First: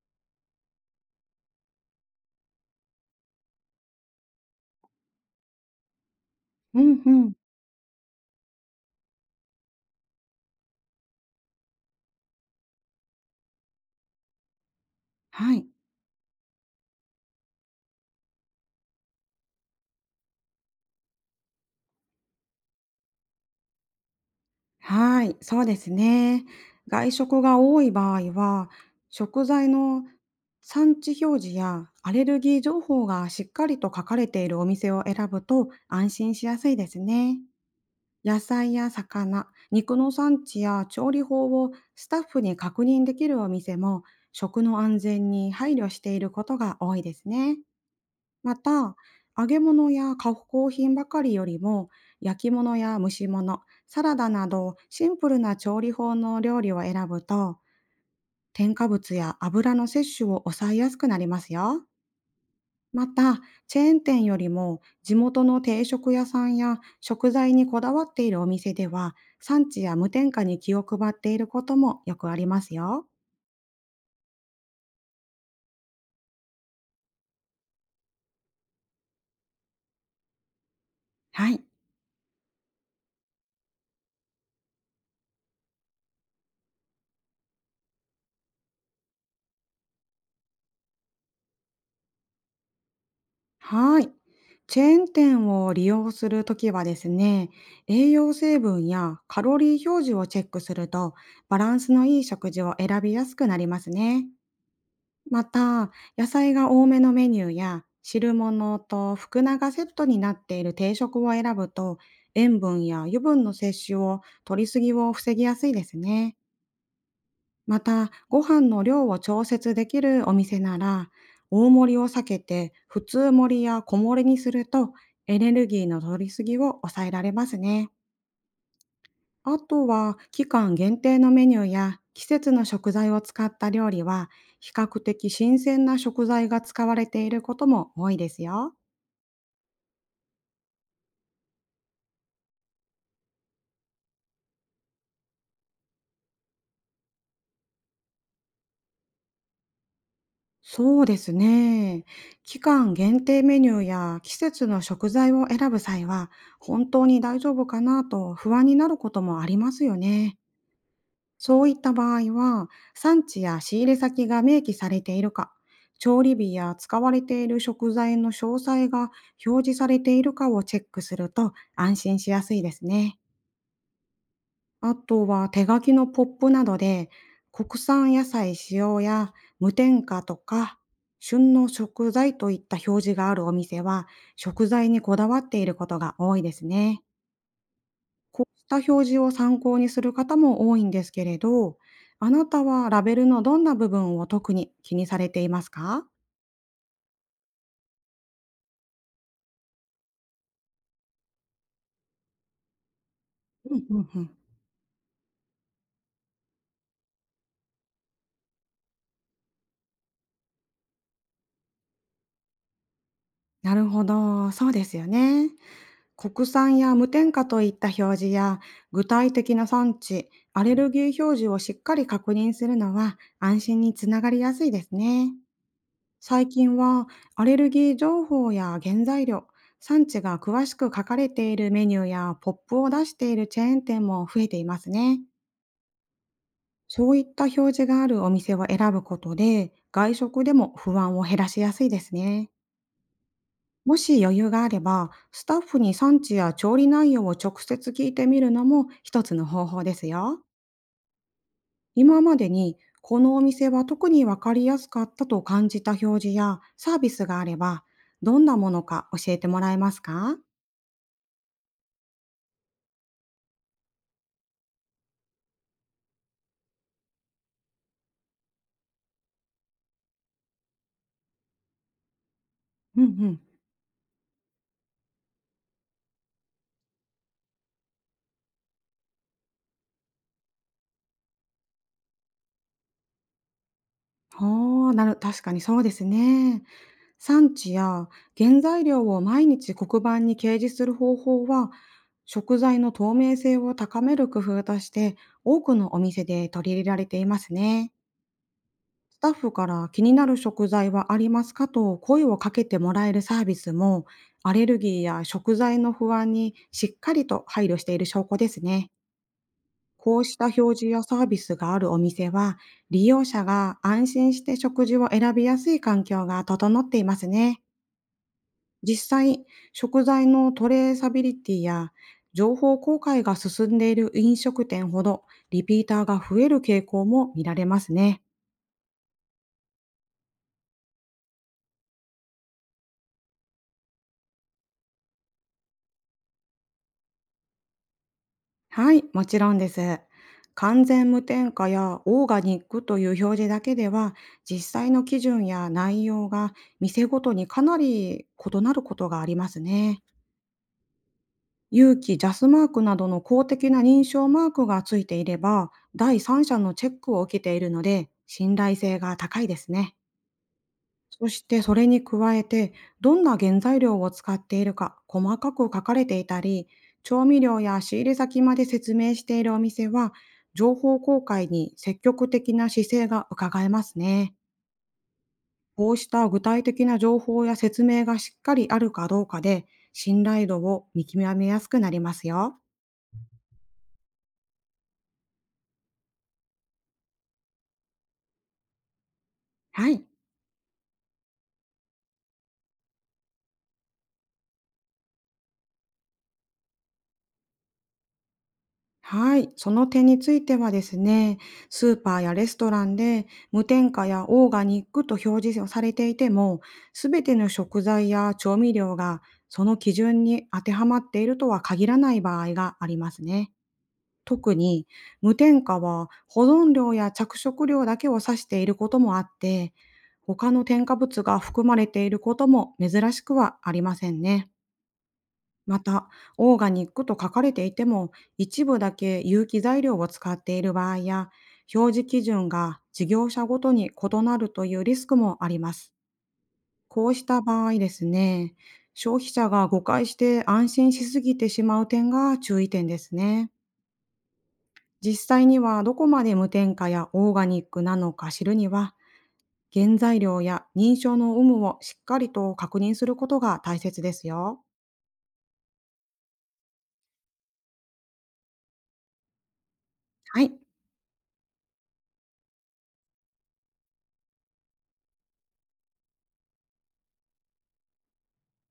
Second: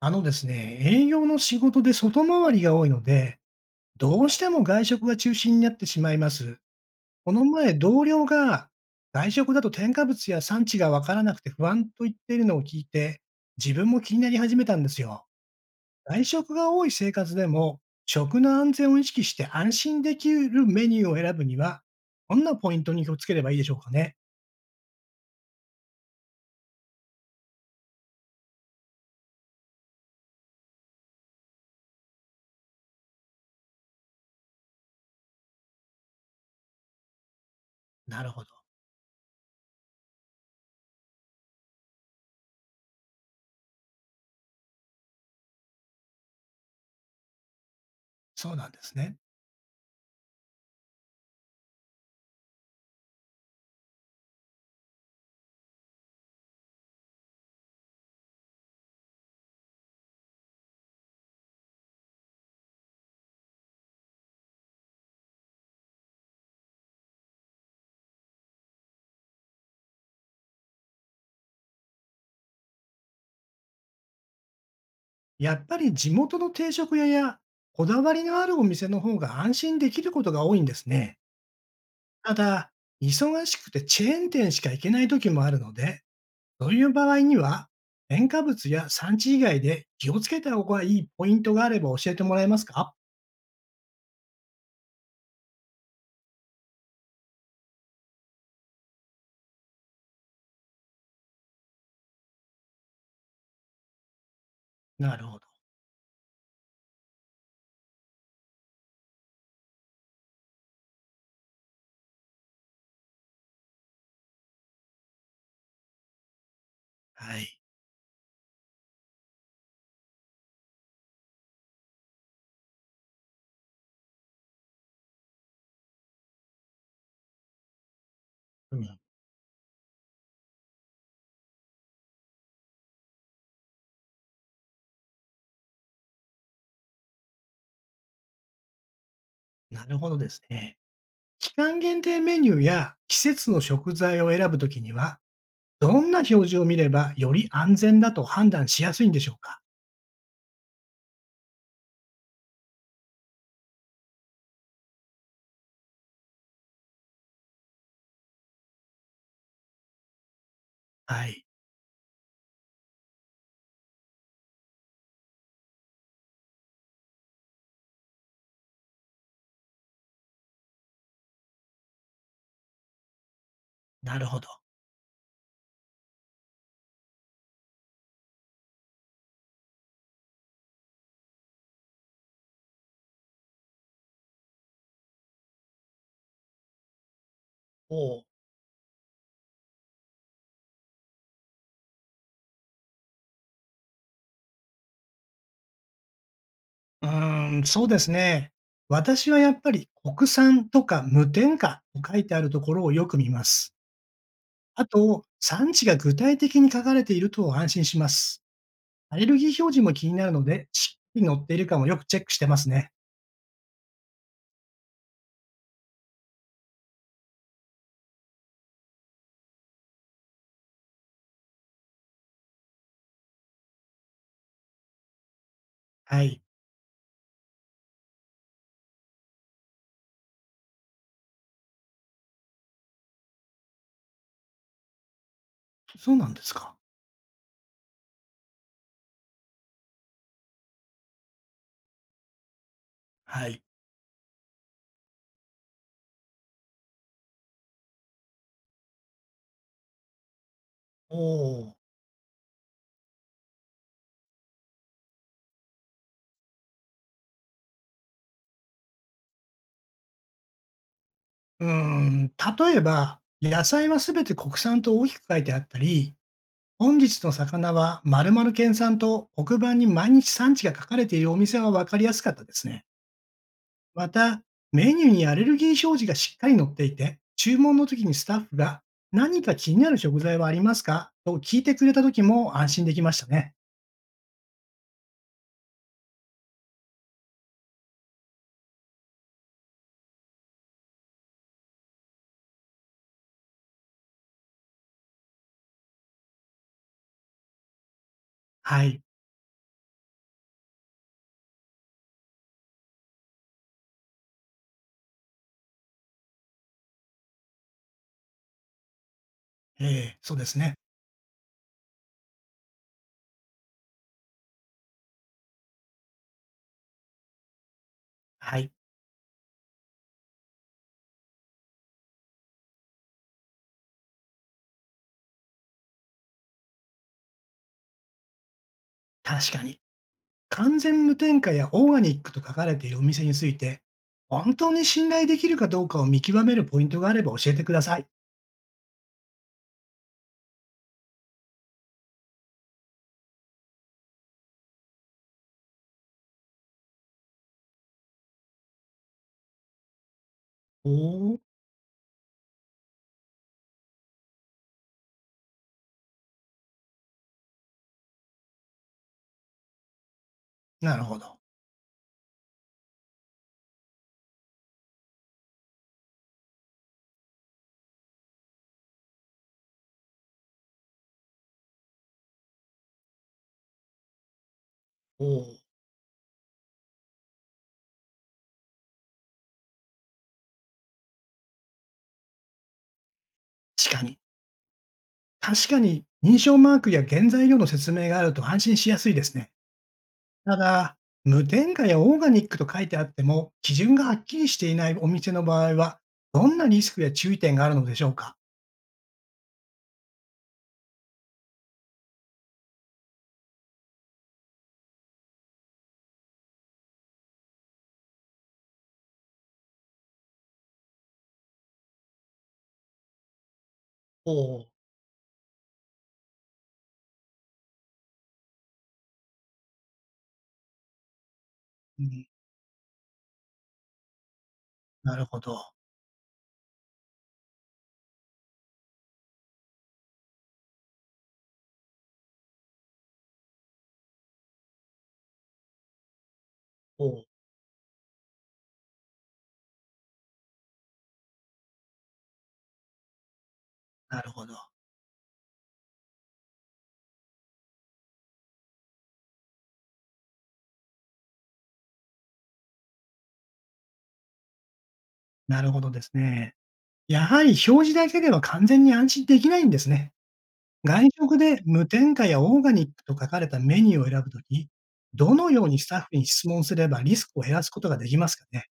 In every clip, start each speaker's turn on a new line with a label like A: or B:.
A: あのですね、営業の仕事で外回りが多いので、どうしても外食が中心になってしまいます。
B: うんう
A: こ
B: ん。
A: の前、同僚が外食だと添加物や産地がわからなくて不安と言っているのを聞いて、自分も気になり始めたんですよ。
B: はい。
A: 外食が多い生活でも、食の安全を意識して安心できるメニューを選ぶには、どんなポイントに気をつければいいでしょうかね。
B: はい、そうですね。外食が多い場合は、食材の産地表示やアレルギー情報がしっかりと書かれているお店を選ぶと安心しやすいですね。
A: なる
B: 野
A: ほど。
B: 菜や魚、肉の産地や調理法をスタッフに確認できるお店も、食の安全に配慮していることが多いですね。
A: そう
B: ま
A: なんです
B: た、
A: ね。
B: 揚げ物や加工品ばかりよりも、焼き物や蒸し物、サラダなどシンプルな調理法の料理を選ぶと、添加物や油の摂取を抑えやすくなりますよ。また、チェーン店よりも地元の定食屋さんや食材にこだわっているお店では、産地や無添加に気を配っていることもよくありますよ。
A: やっぱり地元の定食屋やこだわりのあるお店の方が安心できることが多いんですね。
B: はい。
A: ただ、忙しくてチェーン店しか行けない時もあるので、そういう場合には、添加物や産地以外で気をつけた方がいいポイントがあれば教えてもらえますか。
B: はい。チェーン店を利用するときはですね、栄養成分やカロリー表示をチェックすると、バランスのいい食事を選びやすくなりますね。
A: なるほ
B: ま
A: ど。
B: た、野菜が多めのメニューや汁物と福菜がセットになっている定食を選ぶと、塩分や油分の摂取を取りすぎを防ぎやすいですね。
A: はい。
B: また、ご飯の量を調節できるお店なら、大盛りを避けて普通盛りや小盛りにすると、エネルギーの取りすぎを抑えられますね。
A: うん。
B: あとは、期間限定のメニューや季節の食材を使った料理は、比較的新鮮な食材が使われていることも多いですよ。
A: なるほどですね。期間限定メニューや季節の食材を選ぶときには、どんな表示を見ればより安全だと判断しやすいんでしょうか。
B: そうですね。期間限定メニューや季節の食材を選ぶ際は、本当に大丈夫かなと不安になることもありますよね。
A: はい。
B: そういった場合は、産地や仕入れ先が明記されているか、調理日や使われている食材の詳細が表示されているかをチェックすると安心しやすいですね。
A: なるほど。
B: あとは手書きのポップなどで、国産野菜使用や無添加とか、旬の食材といった表示があるお店は、食材にこだわっていることが多いですね。
A: おお。
B: こうした表示を参考にする方も多いんですけれど、あなたはラベルのどんな部分を特に気にされていますか？
A: そうですね。私はやっぱり国産とか無添加と書いてあるところをよく見ます。
B: うんうんうん。
A: あと、産地が具体的に書かれていると安心します。アレルギー表示も気になるので、しっかり載っているかもよくチェックしてますね。
B: なるほど、そうですよね。国産や無添加といった表示や具体的な産地、アレルギー表示をしっかり確認するのは安心につながりやすいですね。
A: はい。
B: 最近は、アレルギー情報や原材料、産地が詳しく書かれているメニューやポップを出しているチェーン店も増えていますね。
A: そうなんですか。
B: そういった表示があるお店を選ぶことで、外食でも不安を減らしやすいですね。
A: はい。
B: もし余裕があれば、スタッフに産地や調理内容を直接聞いてみるのも一つの方法ですよ。
A: おお。
B: 今までに、このお店は特に分かりやすかったと感じた表示やサービスがあれば、どんなものか教えてもらえますか？
A: うーん、例えば、野菜はすべて国産と大きく書いてあったり、本日の魚は〇〇県産と黒板に毎日産地が書かれているお店はわかりやすかったですね。
B: うんうん。
A: また、メニューにアレルギー表示がしっかり載っていて、注文の時にスタッフが、何か気になる食材はありますかと聞いてくれた時も安心できましたね。
B: ほう、確かにそうですね。産地や原材料を毎日黒板に掲示する方法は、食材の透明性を高める工夫として多くのお店で取り入れられていますね。
A: はい。
B: スタッフから気になる食材はありますかと声をかけてもらえるサービスも、アレルギーや食材の不安にしっかりと配慮している証拠ですね。
A: ええ
B: こう
A: そう
B: し
A: で
B: た
A: す
B: 表
A: ね。
B: 示やサービスがあるお店は、利用者が安心して食事を選びやすい環境が整っていますね。
A: はい。
B: 実際、食材のトレーサビリティや情報公開が進んでいる飲食店ほど、リピーターが増える傾向も見られますね。
A: 確かに。完全無添加やオーガニックと書かれているお店について、本当に信頼できるかどうかを見極めるポイントがあれば教えてください。
B: はい、もちろんです。完全無添加やオーガニックという表示だけでは、実際の基準や内容が店ごとにかなり異なることがありますね。
A: おお、
B: 有機ジャスマークなどの公的な認証マークがついていれば、第三者のチェックを受けているので信頼性が高いですね。
A: なるほ
B: そ
A: ど。
B: してそれに加えて、どんな原材料を使っているか細かく書かれていたり、調味料や仕入れ先まで説明しているお店は、情報公開に積極的な姿勢が伺えますね。
A: おお、
B: こうした具体的な情報や説明がしっかりあるかどうかで、信頼度を見極めやすくなりますよ。
A: 確かに。確かに、認証マークや原材料の説明があると安心しやすいですね。
B: はい。
A: ただ、無添加やオーガニックと書いてあっても、基準がはっきりしていないお店の場合は、どんなリスクや注意点があるのでしょうか？
B: はい、その点についてはですね、スーパーやレストランで無添加やオーガニックと表示をされていても、すべての食材や調味料がその基準に当てはまっているとは限らない場合がありますね。
A: お
B: 特
A: お。
B: に無添加は保存量や着色料だけを指していることもあって、他の添加物が含まれ
A: う
B: ている
A: ん、
B: ことも珍しくはありませんね。
A: なるほど。
B: また、オーガニックと書かれていても、一部だけ有機材料を使っている場合や、表示基準が事業者ごとに異なるというリスクもあります。
A: お
B: こうし
A: お。
B: た場合ですね、消費者が誤解して安心しすぎてしまう点が注意点ですね。
A: なるほど。
B: 実際にはどこまで無添加やオーガニックなのか知るには、原材料や認証の有無をしっかりと確認することが大切ですよ。
A: なるほどですね。やはり表示だけでは完全に安心できないんですね。
B: はい。
A: 外食で無添加やオーガニックと書かれたメニューを選ぶとき、どのようにスタッフに質問すればリスクを減らすことができますかね？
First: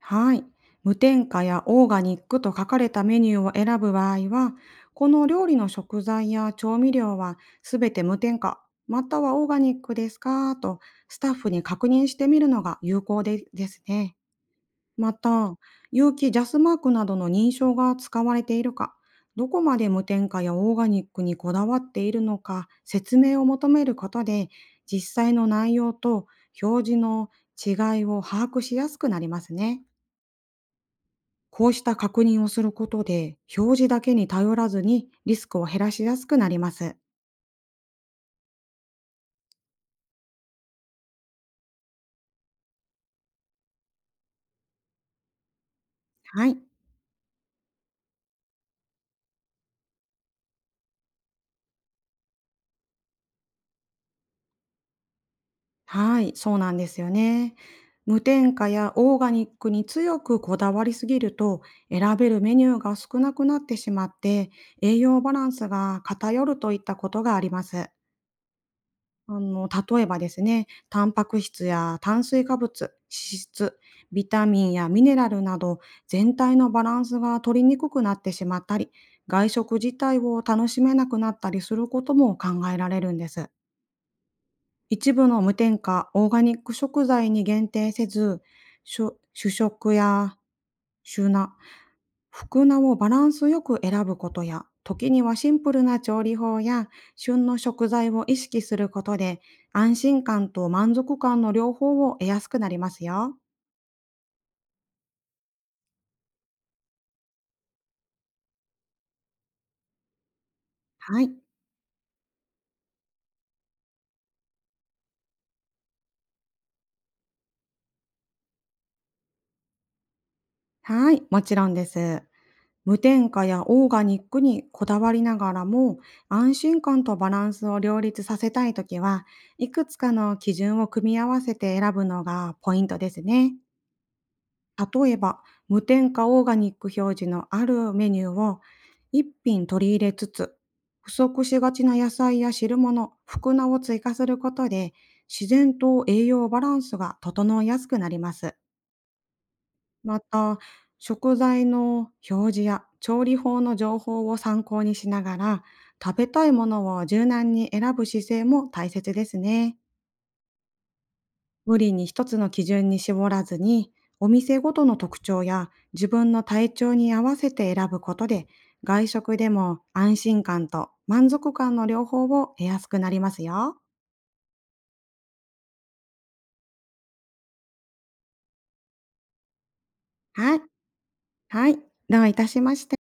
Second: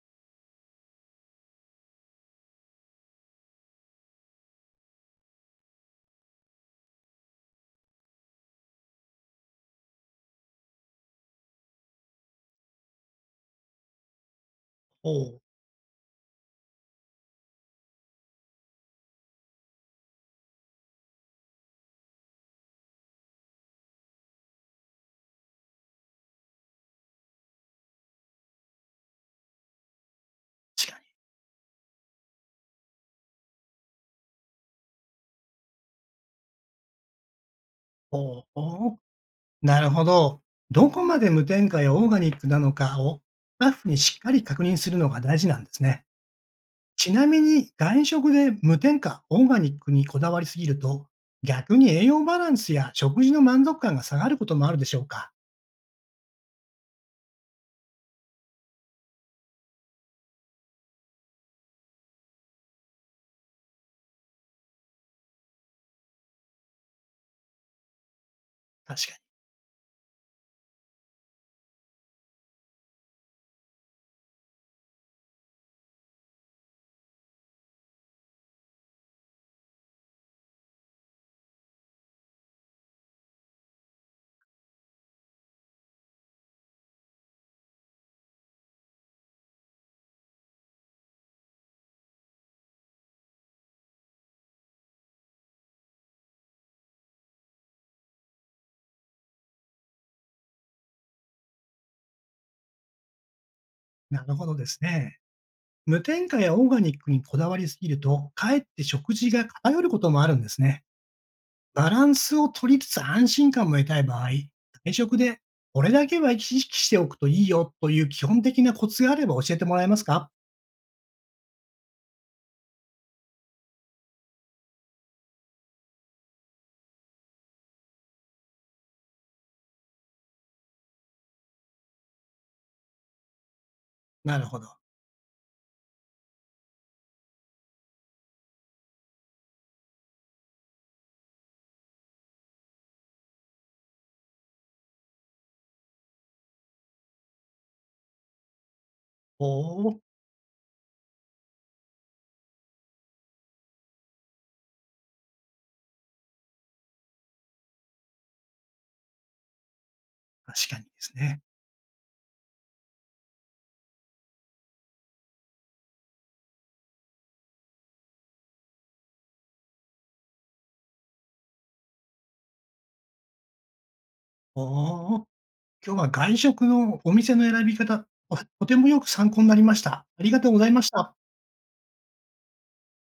B: はい。無添加やオーガニックと書かれたメニューを選ぶ場合は、この料理の食材や調味料はすべて無添加、またはオーガニックですかとスタッフに確認してみるのが有効でですね。
A: お
B: ま
A: お。
B: た、有機ジャスマークなどの認証が使われているか、どこまで無添加やオーガニックにこだわっているのか説明を求めることで、実際の内容と表示の違いを把握しやすくなりますね。
A: 確かに。
B: こうした確認をすることで、表示だけに頼らずにリスクを減らしやすくなります。
A: おお。なるほど。どこまで無添加やオーガニックなのかをスタッフにしっかり確認するのが大事なんですね。
B: はい。
A: ちなみに外食で無添加、オーガニックにこだわりすぎると逆に栄養バランスや食事の満足感が下がることもあるでしょうか。
B: はい、そうなんですよね。無添加やオーガニックに強くこだわりすぎると、選べるメニューが少なくなってしまって、栄養バランスが偏るといったことがあります。
A: 確か
B: 例えばですね、タンパク質や炭水化物、脂質、ビタミンやミネラルなど全体のバランスが取りにくくなってしまったり、外食自体を楽しめなくなったりすることも考えられるんです。一部の無添加、オーガニック食材に限定せず、主食や主菜、副菜をバランスよく選ぶことや、時にはシンプルな調理法や旬の食材を意識することで、安心感と満足感の両方を得やすくなりますよ。
A: に。なるほどですね。無添加やオーガニックにこだわりすぎるとかえって食事が偏ることもあるんですね。
B: はい。
A: バランスを取りつつ安心感も得たい場合、退職でこれだけは意識しておくといいよという基本的なコツがあれば教えてもらえますか。
B: はい、もちろんです。無添加やオーガニックにこだわりながらも、安心感とバランスを両立させたいときは、いくつかの基準を組み合わせて選ぶのがポイントですね。
A: なるほど。
B: 例えば、無添加オーガニック表示のあるメニューを一品取り入れつつ、不足しがちな野菜や汁物、福菜を追加することで、自然と栄養バランスが整いやすくなります。
A: おお、
B: また、食材の表示や調理法の情報を参考にしながら、食べたいものを柔軟に選ぶ姿勢も大切ですね。
A: 確かにですね。
B: 無理に一つの基準に絞らずに、お店ごとの特徴や自分の体調に合わせて選ぶことで、外食でも安心感と満足感の両方を得やすくなりますよ。
A: おお、今日は外食のお店の選び方、とてもよく参考になりました。ありがとう
B: は
A: ご
B: い。
A: ざいました。
B: はい。どういたしまして。